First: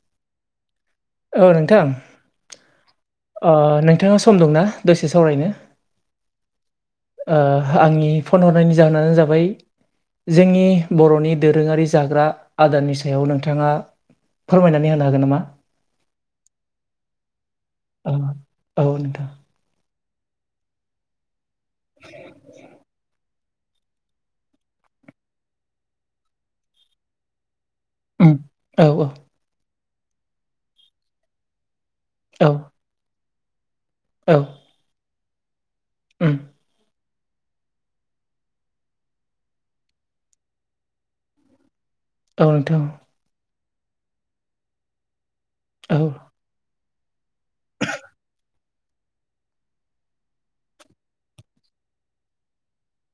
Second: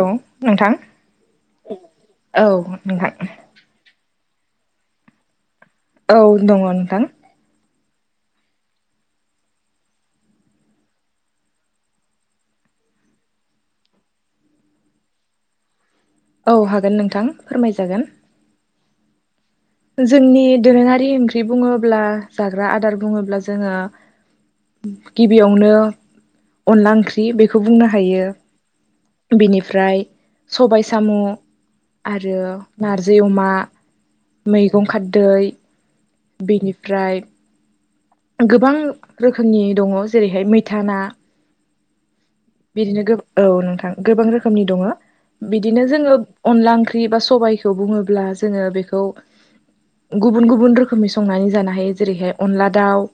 औ नोंथां औ नोंथां अ नोंथाङा सम दंना दसे सावरायनो? औ दङ नोंथां ओ आंनि फन हरनायनि जाहोनानो जाबाय जोंनि बर'नि दोरोङारि जाग्रा आदारनि सायाव नोंथाङा फोरमायनानै होनो हागोन नामा? औ हागोन नोंथां। फोरमायजागोन औ औ नो जोंनि दोरोङारि ओंख्रि बुङोब्ला जाग्रा आदार बुङोब्ला ज जोङो गबियावनो अनला‌ ओंख्रि बे खौ‌ बुंनो हायो उम औ बिनिफ्राय सबाय साम' आरो औ नारजि अमा औ मैगं खारदै। उम बेनिफ्राय गोबां रोखोमनि दङ जेरैहाय मैथा ना औ नोंथां बिदिनो गो औ नोंथां गोबां रोखोमनि दङो बिदिनो औ जोङो अनला ओंख्रि बेबा सबायखौ बुङोब्ला जोङो बे खौ गुबुन गुबुन रोखोमनि संनानै जानो हायो जेरैहाय अनला दाउ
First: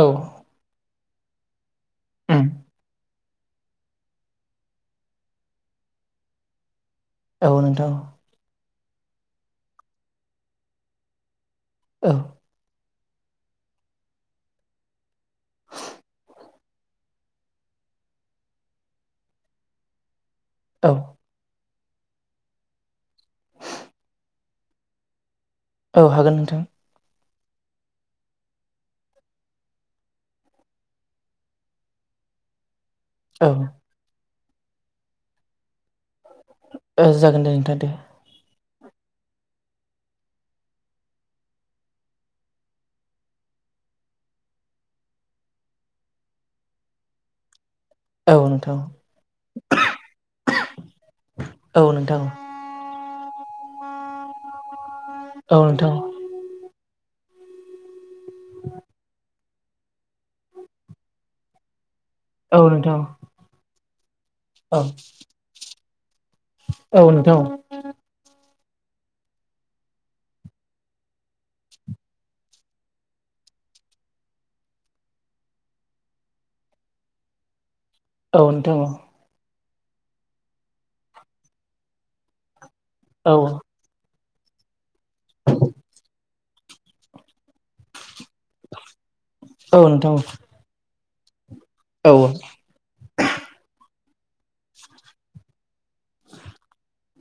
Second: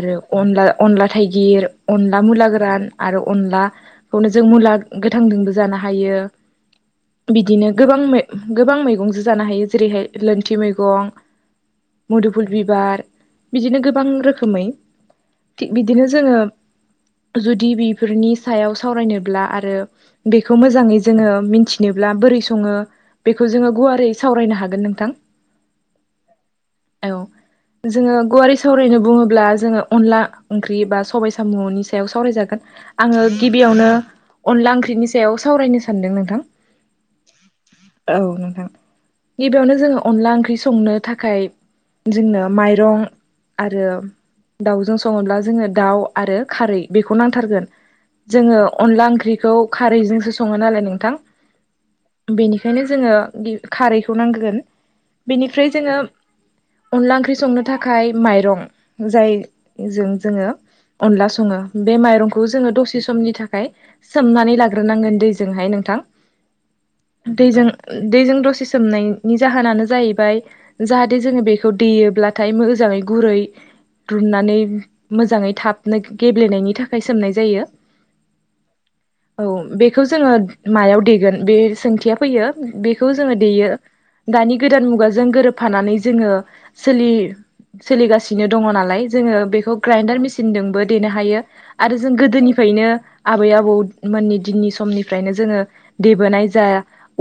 औ अनला अनला थाइगिर अनला मुला उम गोरान आरो। अनलाखौनो जों मुला गोथांजोंबो जानो हायो। औ बिदिनो नोंथां गोबां गोबां मैगंजो जानो हायो जेरैहाय लोनथि मैगं औ मुदुफुल बिबार बिदिनो गोबां गोबां रोखोमै थिग बिदिनो जोङो जुदि बेफोरनि सायाव सावरायनोब्ला आरो बेखौ औ मोजाङै जोङो मिथि नोब्ला बोरै सङो बेखौ जोङो गुवारै सावरायनो हागोन नोंथां औ हागोन नोंथां औ जोंङो गुवार हिसाबै सावरायनो बुङोब्ला जोङो अनला ओंख्रि बा सबाय साम'नि सायाव सावरायजागोन आङो औ गिबियावनो अनला ओंख्रिनि सायाव सावरायनो सानदों नोंथां ओ जागोन दे नोंथां दे औ नोंथां गिबियावनो जोङो अनला ओंख्रि संनो थाखाय जोंनो माइरं आरो दाउजों सङोब्ला जोङो दाउ आरो खारै बेखौ नांथारगोन औ जोंङो नोंथां अनला ओंख्रिखौ खारैजोंसो सङो नालाय नोंथां औ नोंथां बेनिखायनो जोंङो खारैखौ नांगोन औ बेनिफ्राय नोंथां जोङो अनला ओंख्रि संनो थाखाय माइरं जाय जों जोङो अनला सङो बे माइरंखौ औ जोङो नोंथां दसे समनि थाखाय सोमनानै औ लाग्रोनांगोन दैजोंहाय नोंथां औ नोंथां दैजों दैजों दसे सोमनायनि जाहोनानो जाहैबाय जाहाथे जोङो बेखौ दैयोब्लाथाय मोजाङै गुरै रुननानै मोजाङै थाबनो गेब्लेनायनि थाखाय सोमनाय जायो औ नोंथां औ औ बेखौ जोङो मायाव देगोन बे सोंथिया फैयो बेखौ जोङो औ देयो दानि गोदान मुगाजों गोरोबफानानै जोङो सोलिगासिनो सिनो दङ नालाय जोङो बेखौ औ नोंथां ग्राइडार मेसिनजोंबो देनो हायो आरो औ जों गोदोनिफ्रायनो आबै आबौ मोननि दिननि समनिफ्रायनो जोङो देबोनाय जा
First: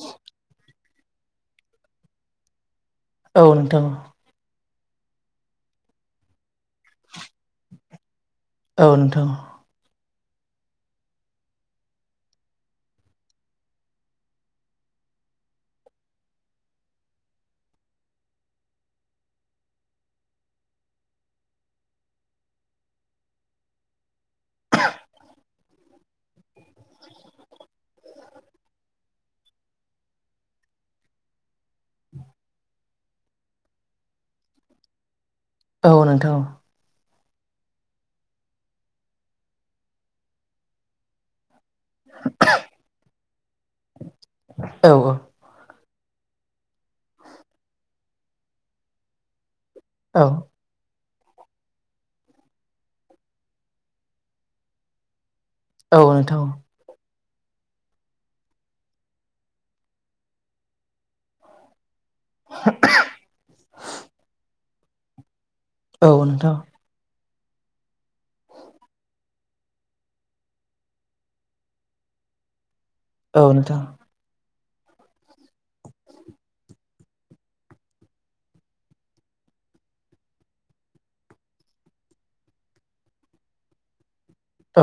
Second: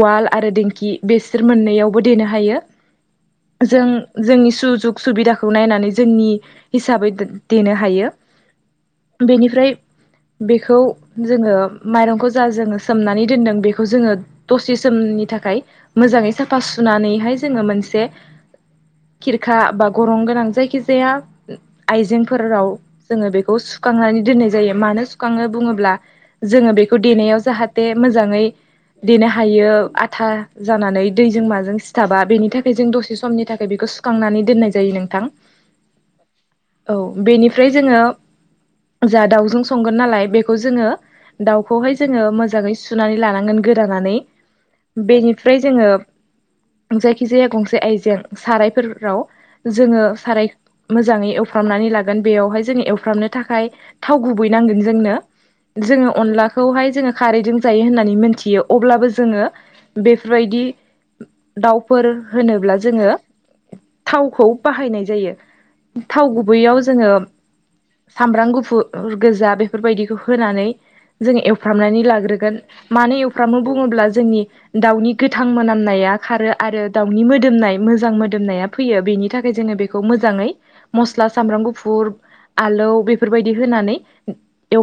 उवाल आरो दिंखि बेसोर मोननै यावबो देनो हायो औ नोंथां जों जोंनि सुजुग सुबि खौ नायनानै जोंनि हिसाबै दे-देनो हायो औ नोंथां बेनिफ्राय बेखौ जोङो माइरंखौ जा जोङो सोमनानै दोनदों बेखौ जोङो दसे सोमनि नि थाखाय मोजाङै साफा सुनानैहाय जोङो मोनसे खिरखा बा गरम गोनां जायखिजाया आइजेंफोराव जोङो बेखौ सुखांनानै दोननाय जायो मानो सुखाङो बुङोब्ला जोङो बेखौ देनायाव जाहाथे मोजाङै देनो हायो आथा जानानै दैजों माजों सिथाबा बेनि थाखाय जों दसे समनि थाखाय बेखौ सुखांनानै दोननाय जायो नोंथां औ नोंथां औ औ बेनिफ्राय जोङो जाहा दाउजों संगोन नालाय बेखौ जोङो दाउ खौहाय जोङो मोजाङै सुनानै लानांगोन गोदानानै औ बेनिफ्राय जोङो जायखिजाया गंसे आइजें सारायफोराव जोङो औ साराय मोजाङै एवफ्रामनानै लागोन बेयावहाय जोंङो एवफ्रामनो थाखाय थाव गुबै नांगोन जोंनो औ जोङो नोंथां अनलाखौहाय जोङो खारैजों जायो होननानै मोनथियो अब्लाबो जोङो बेफोरबायदि दाउ फोर होनोब्ला जोङो थावखौ बाहायनाय जायो औ थाव नोंथां गुबैयाव जोङो सामब्राम गुफुर ओ गोजा बेफोरबायदिखौ होनानै जोङो एवफ्रामनानै लाग्रोगोन मानो औ एवफ्रामनो नोंथां बुङोब्ला जोंनि दाउनि गोथां मोनामनाया खारो आरो दाउनि मोदोमनाय मोजां मोदोमनाया फैयो बेनि थाखाय जोङो बेखौ मोजाङै मस्ला सामब्राम गुफुर आलौ बेफोरबायदि होनानै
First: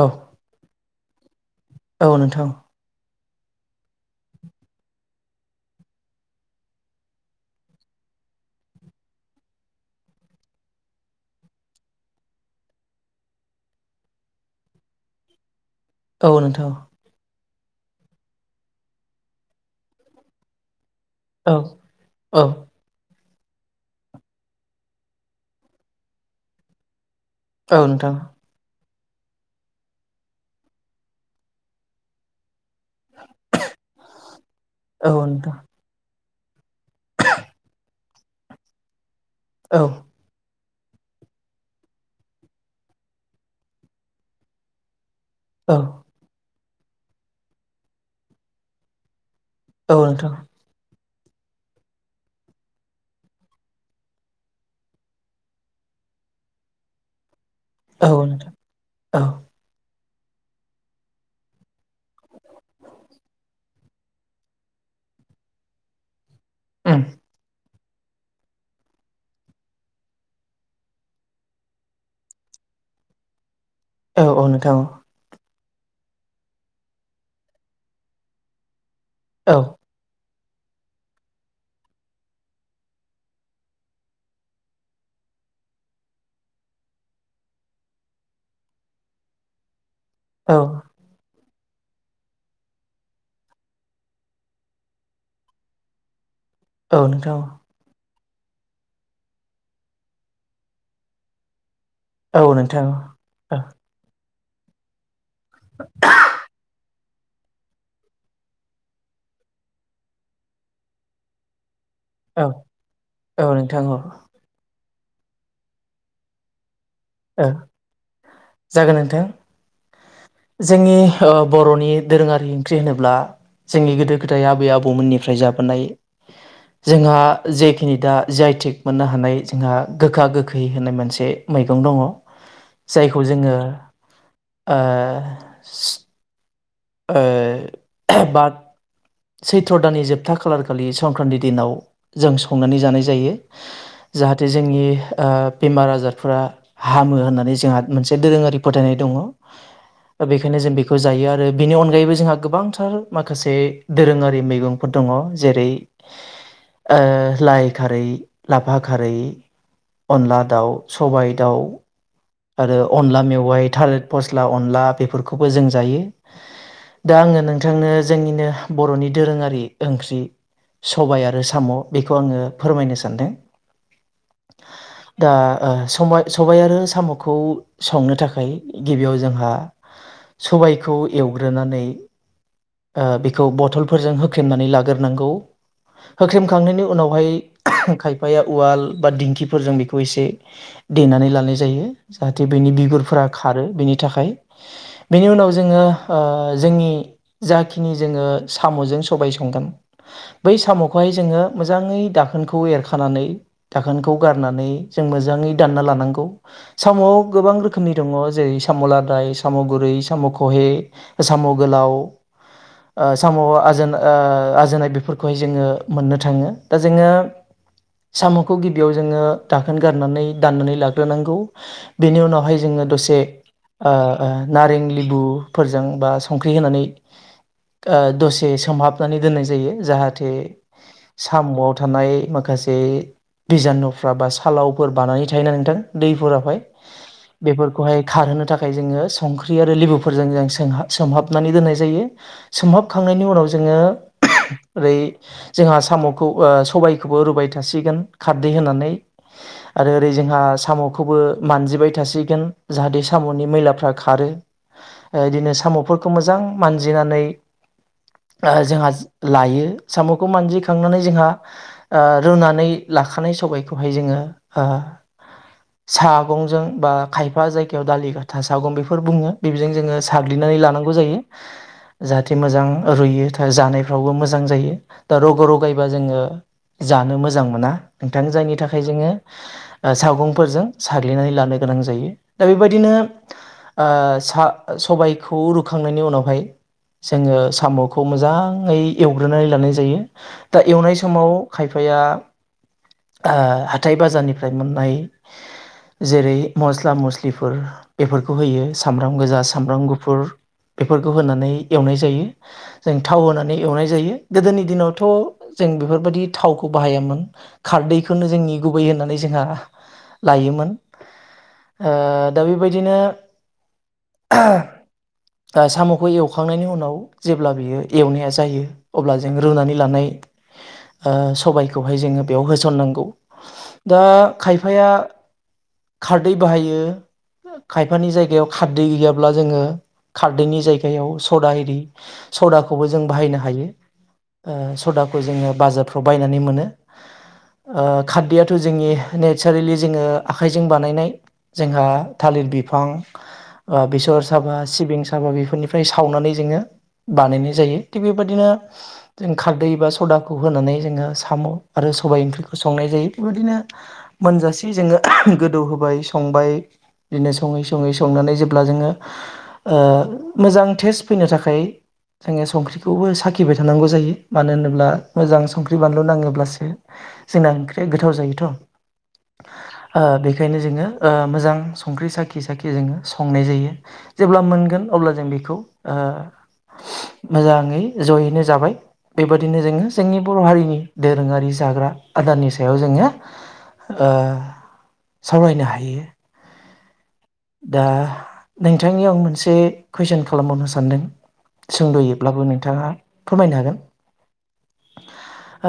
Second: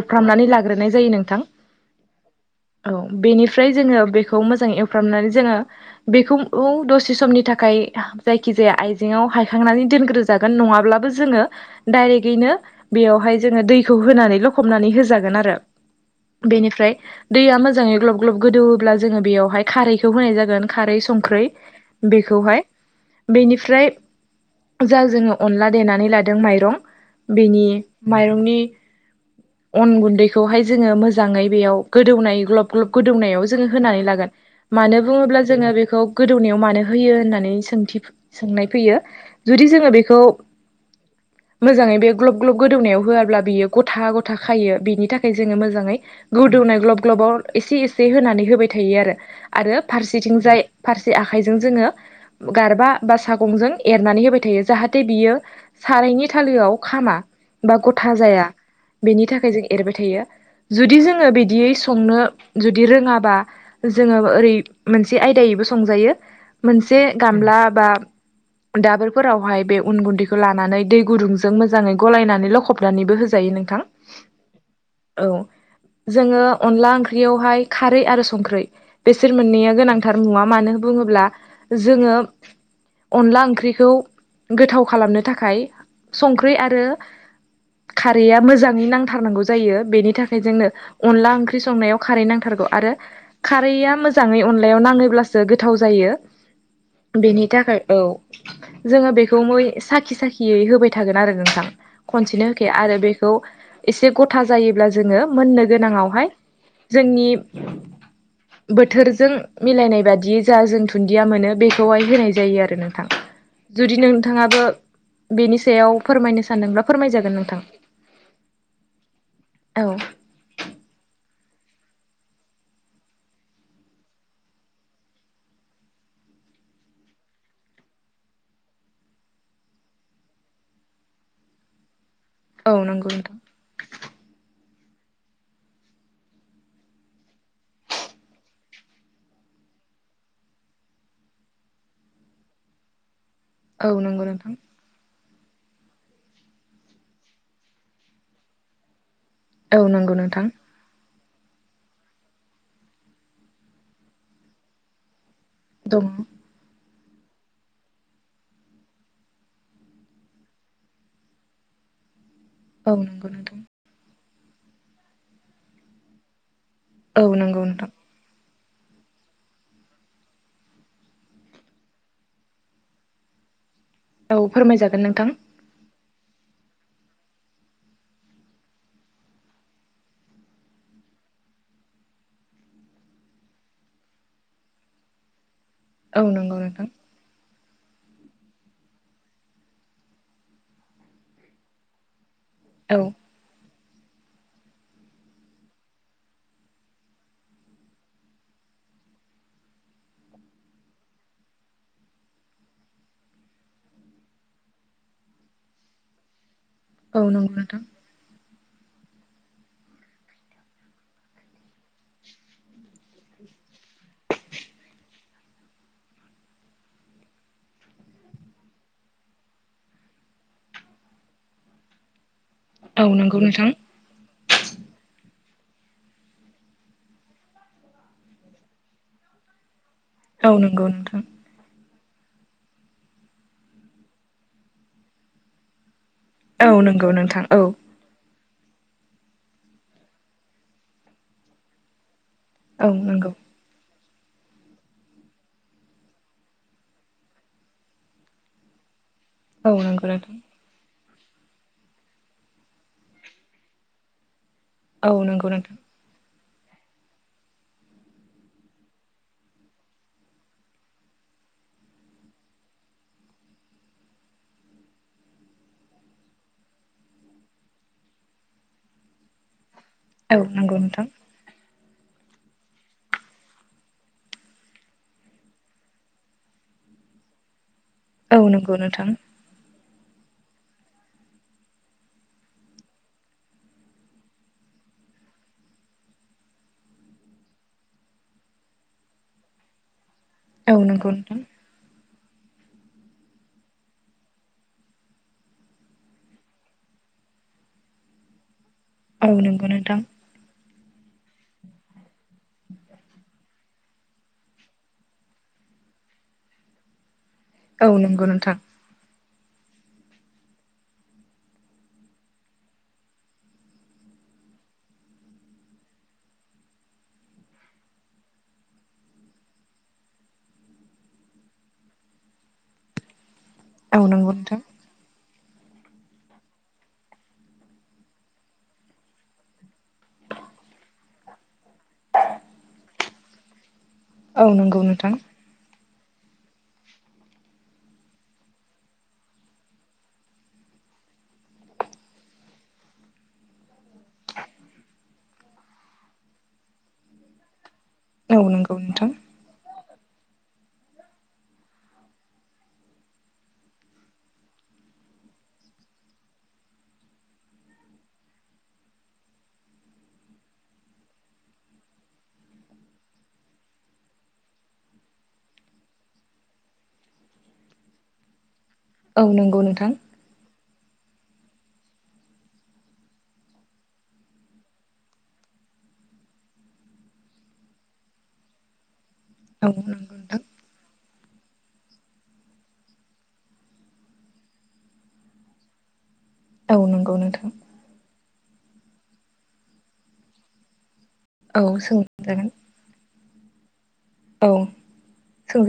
औ लाग्रोनाय जायो नोंथां औ नोंथां औ बेनिफ्राय जोङो बेखौ मोजाङै एवफ्रामनानै जोङो बेखौ औ दसे समनि थाखाय जायखिजाया आइजेंआव हा खांनानै दोनग्रो जागोन नङाब्लाबो जोङो दायरेकयैनो बेयावहाय जोङो दैखौ होनानै हमनानै होजागोन आरो औ नोंथां बेनिफ्राय दै मोजांयै ग्लब ग्लब गोदौवोब्ला जोङो बेयावहाय खारैखौ होनाय जागोन खारै संख्रै औ औ बेखौहाय बेनिफ्राय जा जोङो अनला देनानै लादों माइरं बेनि औ नोंथां माइरंनि अन गुन्दैखौहाय जोङो मोजाङै बेयाव गोदौनाय ग्लब ग्लब गोदौनायाव जोङो होनानै लागोन मानो औ बुङोब्ला नोंथां जोङो बेखौ गोदौनायाव मानो होयो होननानै सोंथि सोंनाय फैयो जुदि औ जोङो बेखौ मोजाङै बे ग्लब ग्लब गोदौनायाव होआब्ला बियो गथा गथा खायो बेनि थाखाय खाय जोङो औ नोंथां औ नोंथां मोजाङै औ गोदौनाय ग्लब ग्लबाव एसे एसे होनानै होबाय थायो आरो आरो उम औ फारसेथिंजाय फारसे आखाइजों जोङो गारबा बा सागंजों ए रनानै होबाय थायो जाहाथे बियो सारायनि थालोआव खामा बा गथा जाया बेनि थाखाय जों एरबाय थायो। जुदि जोङो बिदियै संनो जुदि रोङाबा जोङो ओरै मोनसे आयदायैबो संजायो मोनसे गामला बा दाबोरफोरावहाय बे उन गुन्दैखौ लानानै दै गुदुंजों मोजाङै गलायनानै लखबनानैबो होजायो नोंथां। औ औ नोंथां औ। जोङो अनला ओंख्रियावहाय खारै आरो संख्रै बेसोर औ मोननैया गोनांथार मुवा। मानो बुङोब्ला जोङो अनला ओंख्रिखौ गोथाव खालामनो थाखाय संख्रि आरो खारैया मोजाङै नांथारनांगौ जायो बेनि थाखाय औ जोंनो अनला ओंख्रि ओंख्रि संनायाव खारै नांथारगौ आरो खारैया मोजाङै अनलायाव नाङोब्लासो गोथाव जायो। औ नोंथां बेनि थाखाय औ। जोङो बेखौ मै साखि साखियै होबाय थागोन आरो नोंथां। औ खनसेनो होखाया नोंथां आरो बेखौ एसे गथ था जायोब्ला जोङो मोननो गोनाङावहाय जोंनि बोथोरजों मिलायनाय बादियै जा जों दुन्दिया मोनो बे खौहाय होनाय जायो औ आरो नोंथा। औ औ नोंथां जुदि औ नोंथाङाबो बेनि सायाव फोरमायनो सानदोंब्ला फोरमायजागोन ओ नोंथां जागोन नोंथां औ जोंनि ओ बर'नि दोरोङारि ओंख्रि होनोब्ला जोंनि गोदो गोदाय आबै आबौमोननिफ्राय जाबोनाय जोंहा जेखिनि दा जाय थिग मोननो हानाय जोंहा गोखा गोखै होननाय मोनसे मैगं दङ औ नंगौ जायखौ नोंथां जोङो ओ ओ बाद सैथ्र' दाननि जोबथा खालार खालि संक्रान्ति दिनाव जों संनानै जानाय जायो। औ नंगौ जाहाथे नोंथां जोंनि ओ बेमार आजारफोरा हामो होननानै जोंहा मोनसे दोरोङारि फोथायनाय दङ। औ नंगौ दा नोंथां। बेखायनो जों बेखौ जायो आरो बेनि अनगायैबो जोंहा गोबांथार माखासे दोरोङारि मैगंफोर दङ। जेरै दङ ओ लाइ खारै, लाफा खारै अनला दाउ, सबाय दाउ आरो औ अनला नंगौ नोंथां मेवाइ, थालिर फस्ला अनला, बेफोरखौबो जों जायो। दा औ आङो नंगौ नोंथां नोंथांनो जोंनिनो बर'नि दोरोङारि ओंख्रि सबाय आरो साम' बेखौ आङो फोरमायनो सानदों। औ फोरमायजागोन नोंथां दा ओ सबाय सबाय आरो साम' खौ संनो थाखाय गिबियाव जोंहा सबायखौ एवग्रोनानै बेखौ बथलफोरजों होखेनानै लाग्रोनांगौ। औ नंगौ होख्रेमखांनायनि नोंथां उनावहाय खायफाया उवाल बा दिंखिफोरजों बेखौ एसे देनानै लानाय जायो। जाहाथे बेनि औ बिगुरफोरा खारो बेनि थाखाय बेनि उनाव जोङो जोंनि जाखिनि जोङो साम'जों सबाय संगोन बै साम'खौहाय जोङो मोजाङै दाखोनखौ एरखानानै दाखोनखौ गारनानै जों मोजांयै दानना लानांगौ। साम'आव औ गोबां नंगौ नोंथां रोखोमनि दं ‌जेरै साम' लादाय, साम' गुरै, साम' खहे, साम' गोलाव ओ साम आज‌ ओ आजोननाय बेफोरखौहाय जोङो मोननो। थाङो दा जोङो साम'खौ गिबियाव जोङो दाखोन गारनानै दाननानै लाग्रोनांगौ। बेनि उनावहाय जोङो औ दसे नंगौ नोंथां ओ ओ नारें लिबु फोरजों बा संख्रि होनानै ओ दसे सोमहाबनानै दोननाय जायो। जाहा थे औ नंगौ नोंथां साम'आव थानाय माखासे बिजानुफ्रा बा सालावफोर बानानै थायोना नोंथां। दै हाय औ नंगौ नोंथां औ बेफोरखौहाय खारहोनो था खाय जोङो संख्रि आरो लेबुफोरजों जों सोंहा-सोमहाबनानै दोननाय जायो। औ सोमहाबखांनायनि नंगौ उनाव जोङो ओरै जोंहा साम'खौ ओ सबायखौबो रुबाय थासिगोन खारदै होनानै। औ आरो नंगौ ओरै नोंथां जोंहा साम'खौबो मानजिबाय थासिगोन जाहाथे साम'नि मैलाफ्रा खारो। औ ओ नंगौ बिदिनो नोंथां साम'फोरखौ मोजां मानजिनानै ओ जोंहा लायो। साम'खौ मानजिखांनानै जोंहा ओ रुनानै लाखानाय सबायखौहाय जोङो ओ सा बुंजों बा‌ खायफा जायगायाव दालि‌ गथा सागं बेफोर बुङो। बेजों जोङो औ साग्लिना नंगौ लानांगौ नोंथां जायो। जाहाथे मोजां रुइयो जानायफ्रावबो मोजां जायो। दा रग' रगायबा जोङो जानो मोजां मोना नोंथां औ जायनि नंगौ थाखाय नोंथां जोङो ओ सावगंफोरजों सा ग्लिनानै लानो गोनां जायो। दा बेबायदिनो ओ सा सबायखौ रुखांनायनि उनावहाय जोङो साम'खौ मोजाङै एवग्रोनानै लानाय जायो। दा औ एवनाय नंगौ समाव नोंथां खायफाया ओ हाथाय बाजारनिफ्राय मोननाय जेरै मस्ला मस्लिफोर बेफोरखौ होयो सामब्राम औ गोजा नंगौ सामब्राम नोंथां गुफुर बेफोरखौ होनानै एवनाय जायो। जों थाव होनानै एवनाय जायो। गोदोनि दिनावथ' जों बेफोरबायदि थावखौ बाहायामोन। औ नंगौ खारदैखौनो नोंथां जोंनि गुबै होननानै जोंहा लायोमोन। ओ दा बेबायदिनो दा साम'खौ एवखांनायनि उनाव जेब्ला बियो एवनाया जायो अब्ला जों रुनानै लानाय ओ सबायखौहाय जोङो बेयाव होसननांगौ। औ दा नंगौ नोंथां खायफाया खारदै बाहायो खायफानि जायगायाव खारदै गैयाब्ला जोङो खारदैनि जायगायाव सदा एरि सदाखौबो जों बाहायनो हायो। औ ओ नंगौ नोंथां सदाखौ जोङो बाजार फ्रखव बायनानै मोनो। खारदैयाथ' जोंनि नेचारेलि जोङो आखाइजों बानायनाय जोंहा थालिर बिफां, बेसर साबा, सिबिं साबा, बेफोरनिफ्राय सावनानै जोङो बानायनाय जायो। थिग औ बेबायदिनो नंगौ नोंथां जों खारदै एबा सदाखौ होनानै जोङो साम' आरो सबाय ओंख्रिखौ संनाय जायो। बेबायदिनो मोनजासे जोङो गोदौ होबाय संबाय बिदिनो सङै सङै संनानै जेब्ला जोङो ओ मोजां टेस्ट फैनो थाखाय जोङो संख्रिखौबो साखिबाय थानांगौ जायो। मानो होनोब्ला मोजां संख्रि बानलु नाङोब्लासो जोंना ओंख्रिया गोथाव जायोथ'। औ नोंगौ नोंथां। बेखायनो जोङो ओ मोजां संख्रि साखि साखि जोङो संनाय जायो जेब्ला मोनगोन अब्ला जों बेखौ ओ मोजाङै जयैनो जाबाय। बेबादिनो औ नंगौ जोङो जोंनि नोंथां बर' हारिनि दोरोङारि जाग्रा आदारनि सायाव जोङो ओ सावरायनो हायो। औ नंगौ नों दा नोंथांनि आं मोनसे कुइसन खालामबावनो सानदों। औ सोंद'यैब्लाबो सोंजागोन नोंथाङा फोरमायनो हागोन। औ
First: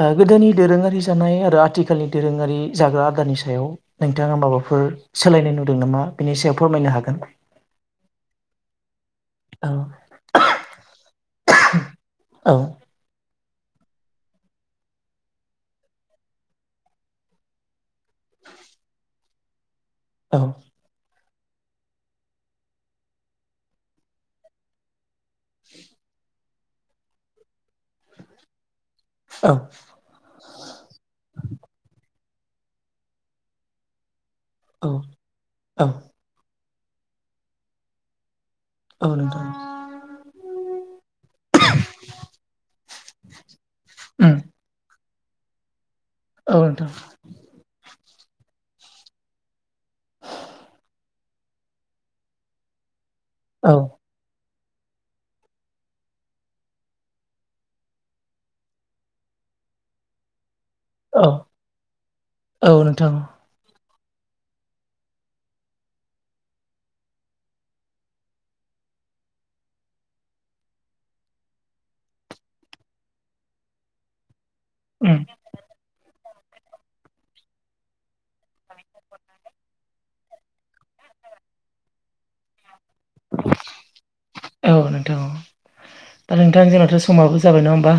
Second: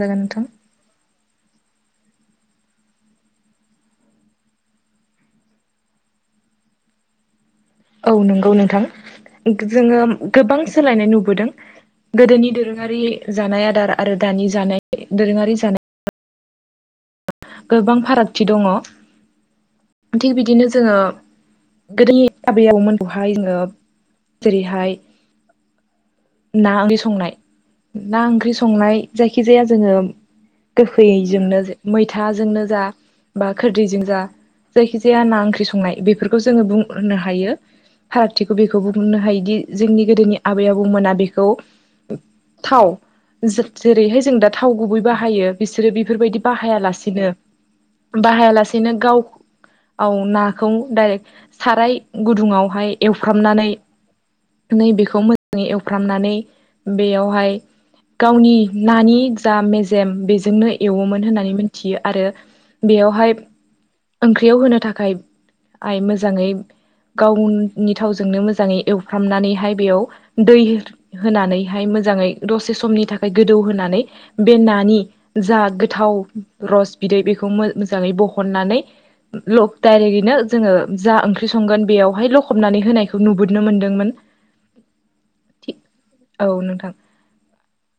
ओ नोंथां गोदोनि दोरोङारि जानाय आरो आथिखालनि दोरोङारि जाग्रा आदारानि सायाव नोंथाङा माबाफोर सोलायनाय नुदों नामा? बिनि सायाव फोरमायनो हागोन। औ नंगौ नोंथां औ जोङो गोबां सोलायनाय नुुबो दों गोदोनि औ दोरोङारि जानाय आदार आरो दानि जानाय दोरोङारि जानाय। गोबां फारागथि दङ थिग औ बिदिनो जोङो गोदोनि आबै आबौमोनखौहाय जोङो जेरैहाय ना ओंख्रि संनाय ना ओंख्रि संनाय जायखि औ जाया जोङो गोखैजोंनो मै थाजोंनो जा बा खोरदैजों जा जायखि औ जाया ना ओंख्रि औ संनाय बेफोरखौ जोङो बुं होनो हायो हाथ खाथिखौ बेखौ औ बुंनो नोंथां हायोदि जोंनि गोदोनि आबै आबौमोना बेखौ थाव जो जेरैहाय उम जों दा थाव गुबै बा बाहायो बिसोरो बेफोरबायदि औ बाहाया नोंथां लासेनो बाहाया लासेनो गाव आव नाखौ डाइरेक्ट साराय गुदुङावहाय एवफ्रामनानै औ नैबेखौ मोजाङै एवफ्रामनानै बेयावहाय गावनि नानि जा मेजेम बेजोंनो एवोमोन औ होननानै मिथियो आरो औ नोंथां बेयावहाय ओंख्रियाव होनो थाखाय आइ मोजाङै गावनि थावजोंनो मोजाङै एवफ्रामनानैहाय बेयाव दै होनानैहाय मोजाङै दसे समनि थाखाय गोदौ होनानै बे नानि उम जा गोथाव रस बिदै बेखौ मो मोजाङै बहननानै नो जोङो जा ओंख्रि संगोन बेयावहाय लखबनानै होनायखौ नुबोनो मोनदोंमोन औ नोंथां औ थि दा नोंथां जोंहाथ' समाबो जाबाय नङा होमबा